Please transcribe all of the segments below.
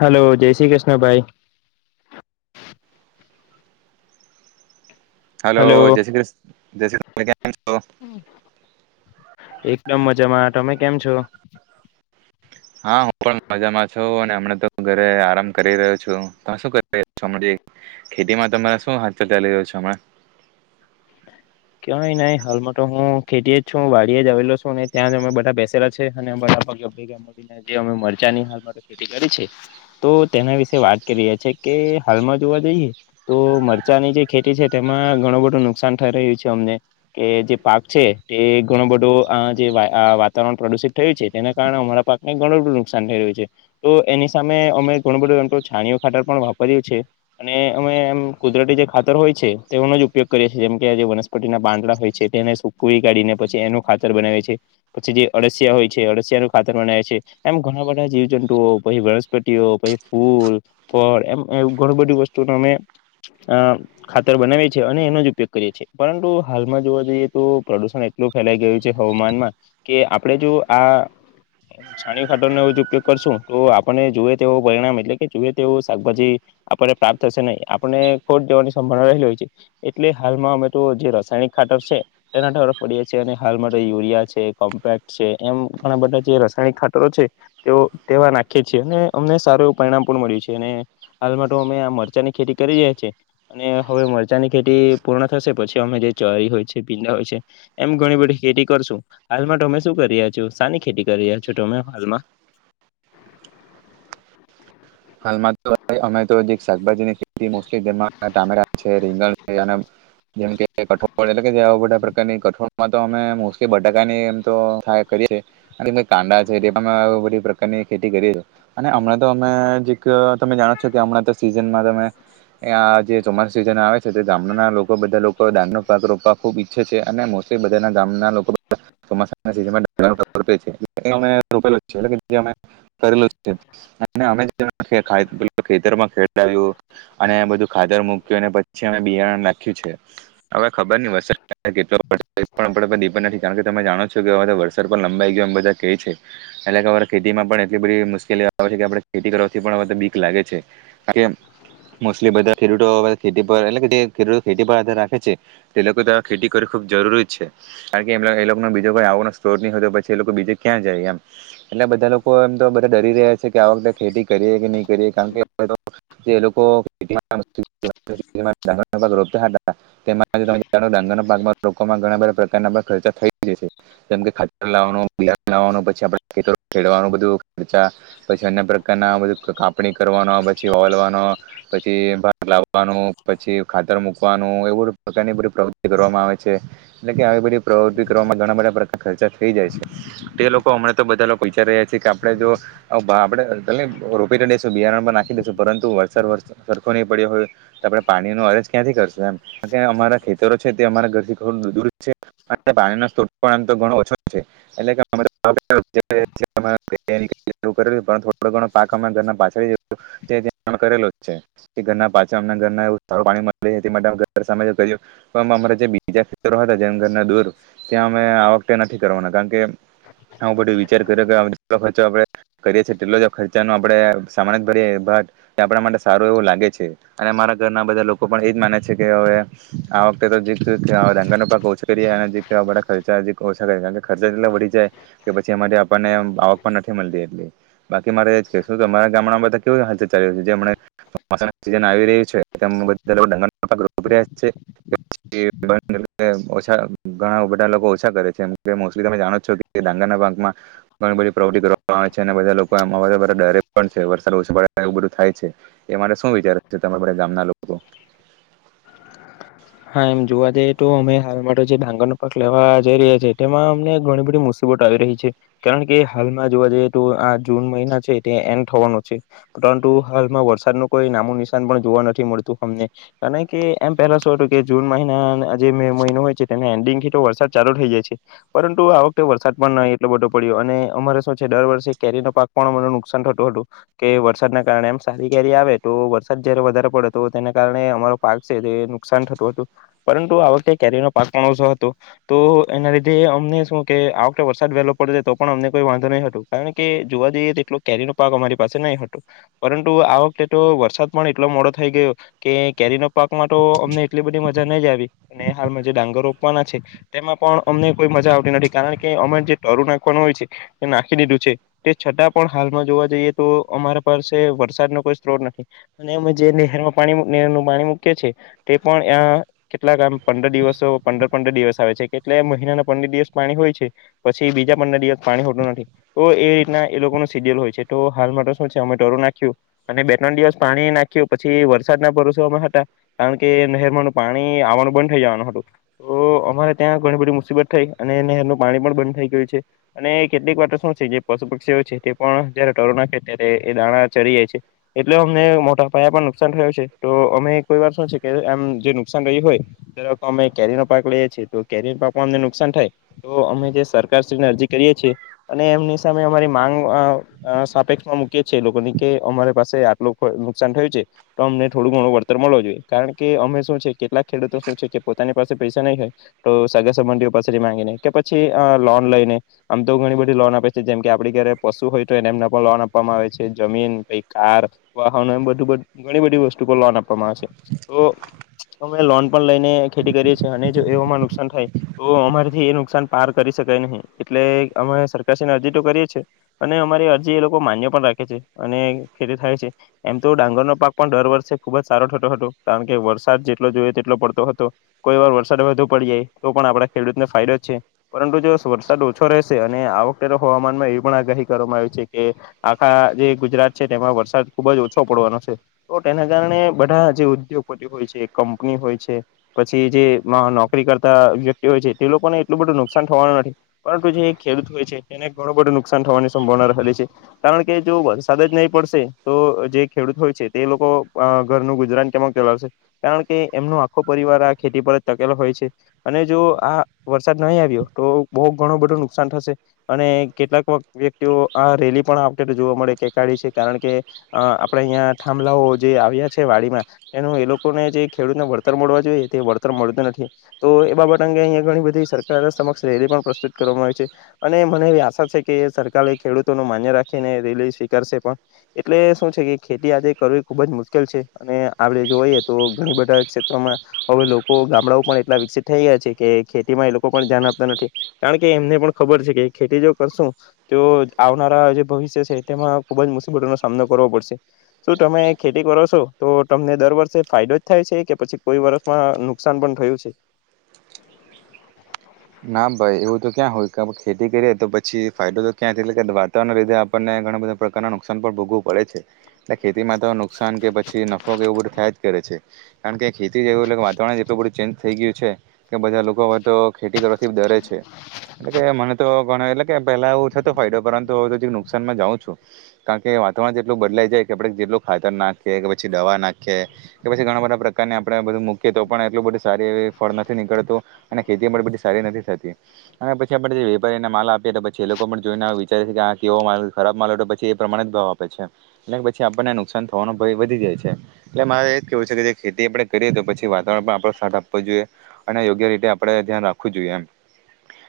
Hello જય શ્રી કૃષ્ણભાઈ hello જય શ્રી કૃષ્ણ જય શ્રી કૃષ્ણ કેમ છો એકદમ મજામાં તમે કેમ છો. હા હું પણ મજામાં છું અને હમણા તો ઘરે આરામ કરી રહ્યો છું તમે શું કરી રહ્યો છો અમડે ખેતીમાં તમારા શું હાાલચલ ચાલી રહ્યો છે હમણા કય નય હાલમાં તો હું ખેતીએ જ છું વાડીએ જ આવેલો છું અને ત્યાં જ અમે બધા બેસેલા છે અને બધા ભગા ભેગા મળીને જે અમે મરચાની હાલમાં તો ખેતી કરી છે તો તેના વિશે વાત કરી રહ્યા છેએ કે હાલમાં જોવા જઈએ તો મરચાંની જે ખેતી છે તેમાં ઘણું બધું નુકસાન થઈ રહ્યું છે. તે અમને કે જે પાક છે તે ઘણો બધો અ જે વા આ વાતાવરણ પ્રદુષિત થયું છે તેના કારણે અમારા પાકને ઘણું બધું નુકસાન થઈ રહ્યું છે તો એની સામે અમે ઘણું બધું નુકસાન થયું છે તો એની સામે અમે ઘણુ બધુ એમતો છાણીયુ ખાતર પણ વાપર્યું છે અને અમે એમ કુદરતી જે ખાતર હોય છે તેવોનો જ ઉપયોગ કરીએ છીએ જેમકે વનસ પતીના પાંદડા હોય છે તેને સુકવી કાઢીને પછી એનું ખાતર બનાવે છે પછી જે અળસિયા હોય છે અળસિયાનું ખાતર બનાવે છે એમ ઘણા બધા જીવજંતુઓ પછી વનસ્પતિઓ પછી ફૂલ ફળ એમ એવું ઘણું બધી વસ્તુનો અમે અ ખાતર બનાવીએ છે અને એનો જ ઉપયોગ કરીએ છે. પરંતુ હાલમાં જોવા જઈએ તો પ્રદુષણ એટલું ફેલાઈ ગયું છે હવામાનમાં કે આપણે જો આ છાણી ખાતરનો જ ઉપયોગ કરશું તો આપણને જોએ તેવું પરિણામ એટલે કે જુએ તેવો શાકભાજી આપણને પ્રાપ્ત થશે નહીં આપણનૂ ખોટ દેવાની સંભાવના રહેલી હોય છે એટલે હાલમાં અમે તો જે રસાયણિક ખાતર છે તેના તરફ પડીએ છે અને હાલ માટે યુરિયા છે કોમ્પેક્ટ છે એમ ઘણા બધા જે રાસાયણિક ખાતરો છે તેઓ તેવા નાખીએ છીએ અને અમને સારું એવું પરિણામ પણ મળ્યું છે અને હાલમાં તો અમે આ મરચાની ખેતી કરી રહીયા છીએ અને હવે મરચાની ખેતી પૂર્ણ થશે પછી અમે જે ચરી હોય છે ભીડા હોય છે એમ ઘણી બધી ખેતી કરશું હાલમાં તમે શું કરી રહ્યા છો સાની ખેતી કરી રહ્યા છો તમે હાલમાં હાલમાં તો અમે તો જે શાકભાજીને જે મોસ્ટલી જેમા ટમેટા છે. રીંગણ છે જેમ કે કઠોળ એટલે કે જે આવા બધા પ્રકારની કઠોળમાં તો અમે મોસ્ટલી બટાકાની એમ તો થાયા કરીએ છે અને કાંડા છે તે પણ આવુ બધી પ્રકારની ખેતી કરીએ અને હમણાં તો અમે જીક તમે જાણો છો કે હમણાં તો સીઝનમાં તમે આ જે ચોમાસુ સિઝન આવે છે તે ગામના લોકો બધા લોકો ડાગનુ પાક રોપવા ખુબ ઈચ્છે છે અને મોસટલી બધાના ગામના લોકો ચોમાસાની સિઝનમાં [inaudible] ખેતરમાં ખેળાવયુ અને બધું ખાતર મુક્યું અને પછી અમે બિયારણ નાખ્યું છે હવે ખબરની વરસાદ કેટલો તે પણ આપડા પર ડિપેન્ડ નથી કારણ કે તમે જાણો છો કે વરસાદ પણ લંબાઈ ગયો એમ બધા કે છે એટલે કે અવે ખેતીમાં પણ એટલી બધી મુશ્કેલી આવે છે કે આપણે ખેતી કરવાથી પણ અવે તો બીક લાગે છે કાર કે મોસ્ટલી બધા ખેડૂતો અવે ખેતી પર એટલે કે જે ખેડૂતો ખેતી પર આધાર રાખે છે તે લોકો તો ખેતી કરવી ખૂબ જરૂરી જ છે કારણ કે એમ એ લોકોનો બીજો કો આવનો સ્ત્રોત નહીં હોતો પછી એ લોકો બીજે ક્યાં જાય એમ એટલે બધા લોકો એમ તો બધા ડરી રહ્યા છે કે આ વખતે ખેતી કરીએ કે નહી કરીએ કારણ કે જે લોકો ડાંગર પા રોપતા હતા તેમાં તમે જાણો ડાંગરના પાક લોકોમાં ઘણા બધા પ્રકારના ખર્ચા થઈ જશે જેમ ખાત લવાનું લવાનું પછી ખે ખવાનું બ ખરા પછી અન્ય પ્રકાર પ્રકારના બધું કાપણી કરવાનો પછી ઓલવાનો પછી ભાગ લાવવાનો પછી ખાતર મૂકવાનું એવું પ્રકારની બધી પ્રવૃતિ કરવામાં આવે છે એટલે કે આવી બધી પ્રવૃત્તિ કરવામાં ઘણા બધા પ્રકાર ખર્ચા થઈ જાય છે તે લોકો હમણાં તો બધા લોકો વિચારી રહ્યા છે કે આપણે જો આપણે રોપી દસુ બિયારણ પણ નાખી દેસું પરંતુ વરસાદ વર સરખો નહી પડ્યો હોય તો આપણે પાણીનોો અરજ ક્યાંથી કરશું એમ અમારા ખેતરો છે તે અમારા ઘરથી દૂર છે પાણીના પાણી ઓછો જ છે એટલે પાછળ કરેલો છે ઘર પાછ અમ ઘર એવ સાર પાણી મળ અમા જે બીજા હતા જેમ ઘરના દૂર ત્યાં અમે આ વખતે નથી કરવાના કારણકે આું બધું વિચાર કર્યો કે જેટ ખર્ચો આપણે કરીએ છીએ તેટલો જ ખર્ચાનું આપણે સામાન જ ભરીએ બટ આપણા માટે સારું એવું લાગે છે અને મારા ઘરના બધા લોકો પણ એજ માને છે કે હવે આ વખતે તો જેકા ન ઓછા કરીએ અને ખર્ચા ઓછા કરી કારણ ખર્ચા એટલા વધી જાય કે પછી અમારી આપણને આવક પણ નથી મળતી એટલી. બાકી મારે સ્પેશલ તો અમારા ગામડામાં તો બધા કેવું ને [unintelligible] જે હમણાં અચાનક સીઝન આવી રિયુ છે તેમ બધા લોકો ડાંગરનો પાક રોપી રયા છે [unintelligible] ઘણા બધા લોકો ઓછા કરે છે. મોસલી તમે જાણો છો કે ડાંગરના પાકમાં ઘણી બધી પ્રોપર્ટી કરવામાં આવે છે અને બધા લોકો પણ અમારાવાડા બધા ડરે પણ છે વરસાદ ઓછો પડે ને એવું બધું થાય છે એ માટે શું વિચાર છે તમારા બધા ગામના લોકો હા એમ જોવા જઈએ તો અમે હાલ માટે જે ડાંગરનો પાક લેવા જઈ રહ્યા છે તેમાં અમને ઘણી બધી મુસીબત આવી રહી છે કારણ કે હાલમાં જોવા જઈએ તો આ જૂન મહિના છે તે એન્ડ થવાનો છે પરંતુ હાલમાં વરસાદ ન કોઈ નામું નિશાન પણ જોવા નથી મળતું અમને કારણ કે એમ પહેલા શું હતું કે જૂન મહિના જે મે મહિનો હોય છે તેના એન્ડિંગથી તો વરસાદ ચાલુ થઈ જાય છે પરંતુ આ વખતે વરસાદ પણ નહીં એટલો બધો પડ્યો અને અમારે શું છે દર વર્ષે કેરીનો પાક પણ અમરે નુકસાન થતું હતું કે વરસાદના કારણે આમ સારી કેરી આવે તો વરસાદ જયારે વધારે પડે હતો તેના કારણે અમારો પાક છે તે નુકસાન થ થતું હતું પરંતુ આ વખતે કેરીનો પાક પણ ઓછો હતો તો એના લીધે અમને શું કે આ વખતે વરસાદ વહેલો પડી રેતો તો પણ અમને કોઈ વાંધો નહી હતો કારણ કે જોવા જઈએ તો એટલો કેરીનો પાક અમારી પાસે નહી હતો પરંતુ આ વખતે તો વરસાદ પણ એટલો મોડો થઈ ગયો કે કેરીનો પાકમાં અમને એટલી બધી મજા નહી આવી ને હાલમાં જે ડાંગરો રોપવાના છે તેમાં પણ અમને કોઈ મજા આવતી નથી કારણ કે અમે જે તરું નાખવાનું હોય છે એ નાખી દીધું છે તે છતાં પણ હાલમાં જોવા જઈએ તો અમારા પાસે વરસાદ નો કોઈ સ્ત્રોત નથી અને અમે જે નેહરમા પાણી મુ નેહરનું પાણી મૂકીએ છે તે પણ આ કેટલાક આમ પંદર દિવસો પંદર પંદર દિવસ આવે છે કેટલે મહિનાના પંદર દિવસ પાણી હોય છે પછી બીજા પંદર દિવસ પાણી હોતું નથી તો એ રીતના એ લોકોનું સીડીયુલ હોય છે તો હાલ માટે તો શું છે અમે તરુ નાખ્યું અને બે ત્રણ દિવસ પાણી નાખ્યું પછી વરસાદના ભરોસો અમે હતા કારણ કે નહેરમાંનું પાણી આવવાનું બંધ થઈ જવાનું હતું તો અમારે ત્યાં ઘણી બધી મુસીબત થઈ અને નહેરનું પાણી પણ બંધ થઈ ગયું છે અને કેટલીક વાર શું છે જે પશુ પક્ષીઓ છે તે પણ જયારે તરૂ નાખે ત્યારે એ દાણા ચરી જાય છે એટલે અમને મોટા પાયા પણ નુકસાન થયું છે તો અમે કોઈ વાર શું છે કે એમ જે નુકસાન રહ્યું હોય અમે કેરીનો પાક લઈએ છીએ તો કેરી પાકમાં અમને નુકસાન થાય તો અમે જે સરકારશ્રીને અરજી કરીએ છીએ અને એમની સામે અમારી માંગ અ અ સાપેક્ષમાં મૂકીએ છીએ લોકોની કે અમારી પાસે આટલું નુકસાન થયું છે તો અમને થોડું ઘણું વળતર મળવું જોઈએ. કારણ કે અમે શું છે કેટલાક ખેડૂતો શું છે કે પોતાની પાસે પૈસા નહીં હોય તો સગા સંબંધીઓ પાસેથી માંગીને કે પછી અ લોન લઈને આમ તો ઘણી બધી લોન આપે છે જેમ કે આપડી ઘરે પશુ હોય તો એને એમના પણ લોન આપવામાં આવે છે જમીન કઈક કાર વાહનો એમ બધું બધું ઘણી બધી વસ્તુ પર લોન આપવામાં આવે છે. તો અમે લોન પણ લઈને ખેતી કરીએ છીએ અને જો એમાં નુકસાન થાય તો અમારેથી એ નુકસાન પાર કરી શકાય નહી એટલે અમે સરકારશને અરજી તો કરીએ છીએ અને અમારી અરજી એ લોકો માન્ય પણ રાખે છે અને ખેતી થાય છે એમ તો ડાંગરનો પાક પણ દર વર્ષે ખુબ જ સારો થતો હતો. કારણ કે વરસાદ જેટલો જોઈયો તેટલો પડતો હતો કોઈ વાર વરસાદ વધુ પડી જાય તો પણ આપણા ખેડૂતને ફાયદો જ છે પરંતુ જો વરસાદ ઓછો રહેશે અને આ વખતે તો હવામાનમાં એવી પણ આગાહી કરવામાં આવી છે કે આખા જે ગુજરાત છે તેમાં વરસાદ ખુબ જ ઓછો પડવાનો છે તો તેના કારણે બધા જે ઉદ્યોગપતિ હોય છે, કંપની હોય છે પછી જે નોકરી કરતા વ્યક્તિ હોય છે તે લોકોને એટલું બધું નુકસાન થવાનું નથી પરંતુ જે ખેડૂત હોય છે તેને ઘણું બધું નુકસાન થવાની સંભાવના રહેલી છે કારણ કે જો વરસાદ જ નહીં પડશે તો જે ખેડૂત હોય છે તે લોકો અ ઘરનું ગુજરાન કેમ ચલાવશે કારણ કે એમનો આખો પરિવાર આ ખેતી પર જ ટકેલો હોય છે અને જો આ વરસાદ નહી આવ્યો તો બો ઘણું બધું નુકસાન થશે અને કેટલાક વખ વ્યક્તિઓ આ રેલી પણ જોવા મળે છે કાઢે છે કારણ કે આપણે અહીંયા થંભલાઓ જે આવ્યા છે વાડીમાં એનું એ લોકોને જે ખેડૂતને વળતર મળવા જોઈએ તે વળતર મળતું નથી તો એ બાબત અંગે અહીંયા ઘણી બધી સરકાર સમક્ષ રેલી પણ પ્રસ્તુત કરવામાં આવી છે અને મને એવી આશા છે કે સરકાર એ ખેડૂતોનું માન્ય રાખીને રેલી સ્વીકારશે પણ એટલે શું છે કે ખેતી આજે કરવી ખૂબ જ મુશ્કેલ છે અને આપણે જોઈએ તો ઘણી બધા ક્ષેત્રોમાં હવે લોકો ગામડાઓ પણ એટલા વિકસિત થઈ ગયા છે કે ખેતીમાં એ લોકો પણ ધ્યાન આપતા નથી કારણકે એમને પણ ખબર છે કે ખેતી જો કરશું તો આવનારા જે ભવિષ્ય છે તેમાં ખુબ જ મુશ્કેલીનો સામનો કરવો પડશે શું તમે ખેતી કરો છો તો તમને દર વર્ષે ફાયદો જ થાય છે કે પછી કોઈ વર્ષમાં નુકસાન પણ થયું છે. ના ભાઈ એવું તો ક્યાં હોય કે ખેતી કરીએ તો પછી ફાયદો તો ક્યાં છે એટલે કે વાતાવરણને લીધે આપણને ઘણા બધા પ્રકારના નુકસાન પણ ભોગવું પડે છે. એટલે ખેતીમાં તો નુકસાન કે પછી નફો કે એવું બધું થાય જ કરે છે. કારણ કે ખેતી જેવું એટલે વાતાવરણ જેટલું બધું ચેન્જ થઈ ગયું છે કે બધા લોકો હવે તો ખેતી કરવાથી ડરે છે એટલે કે મને તો ઘણા એટલે કે પેલા એવું થતું હોય તો પરંતુ હવેથી નુકસાનમાં જાઉ છું કારણ કે વાતાવરણ જેટલું બદલાઈ જાય કે આપડે જેટલું ખાતર નાખીએ કે પછી દવા નાખીએ કે પછી ઘણા બધા પ્રકારને આપડણે બધું મૂકીએ તો પણ એટલું બધું સારી એવી ફળ નથી નીકળતું અને ખેતી એ બધી સારી નથી થતી અને પછી આપણે જે વેપારીને માલ આપીએ તો પછી એ લોકો પણ જોઈને વિચારે છે કે આ કેવો માલ ખરાબ માલ હોય તો પછી એ પ્રમાણે જ ભાવ આપે છે એટલે પછી આપણને નુકસાન થવાનો ભય વધી જાય છે એટલે મારે એ જ કેહેવું છે કે જે ખેતી આપણે કરીએ તો પછી વાતાવરણ પણ આપણો સાથ આપવો જોઈએ અને યોગ્ય રીતે આપડે ધ્યાન રાખવું જોઈએ એમ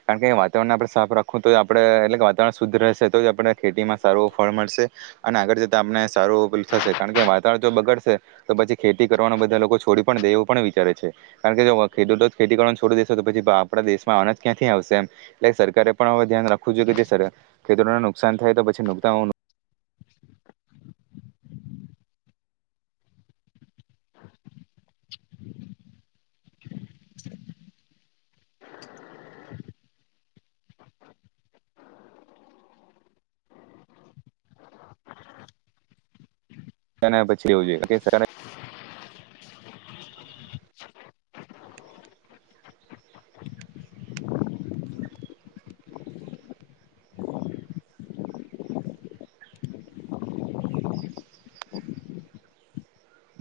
કારણ કે વાતાવરણને આપણે સાફ રાખું તો આપણેે એટલે કે વાતાવરણ શુદ્ધ રહેશે તો જ આપને ખેતીમાં સારું ફળ મળશે અને આગળ જતા આપને સારુ પેલું થશે કારણ કે વાતાવરણ જો બગડશે તો પછી ખેતી કરવાનું બધા લોકો છોડી પણ દે એવું પણ વિચારે છે કારણ કે જો ખેડૂતો જ ખેતી કરવા છોડી દે પછી આપણા દેશમાં અનાજ ક્યાંથી આવશે એમ એટલે સરકારે પણ હવે ધ્યાન રાખવું જો કે જે સર ખેતરોને નુકસાન થાય તો પછી નક [unintelligible]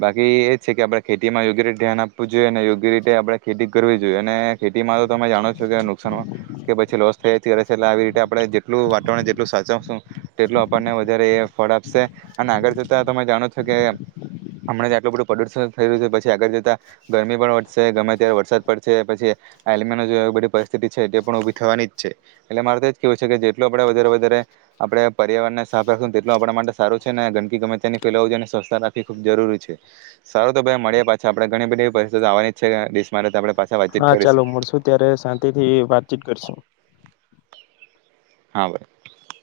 બાકી એ જ છે કે આપણે ખેતીમાં યોગ્ય રીતે ધ્યાન આપવું જોઈએ અને યોગ્ય રીતે આપણે ખેતી કરવી જોઈએ અને ખેતીમાં તો તમે જાણો છો કે નુકસાન કે પછી લોસ થયાશે એટલે આવી રીતે આપણે જેટલું વાતાવરણ જેટલું સાચવશું તેટલું આપણને વધારે ફળ આપશે અને આગળ જતાં તમે જાણો છો કે હમણા ત્યા આટલું બધું પ્રદુષણ થઈ રહ્યું છે પછી આગળ જતા ગરમી પણ વધશે ગમે ત્યારે વરસાદ પડશે પછી આલમન બધી પરિસ્થિતિ છે એ પણ ઉભી થવાની જ છે એટલે મારે તો જ કેવું છે કે જેટલું આપણેે વધારે વધારે આપણે પર્યાવરણને સાફ રાખું તેટલુ આપણા માટે સારું છે ને ગંદકી ગમે ત્યાં ની ફેલાવું જોઈ અને સ્વસ્છ રાખી ખૂબ જરૂરી છે. સારું તો ભાઈ મળીએ પાછા આડણે ઘણી બધી એવી પરિસ્થિતિ આવવાની જ છે દેશમાં આપણે પાછા વાતચીત હા ચાલો કરીશું મળશું ત્યારે શાંતિથી વાતચીત કરશું. હા ભાઈ.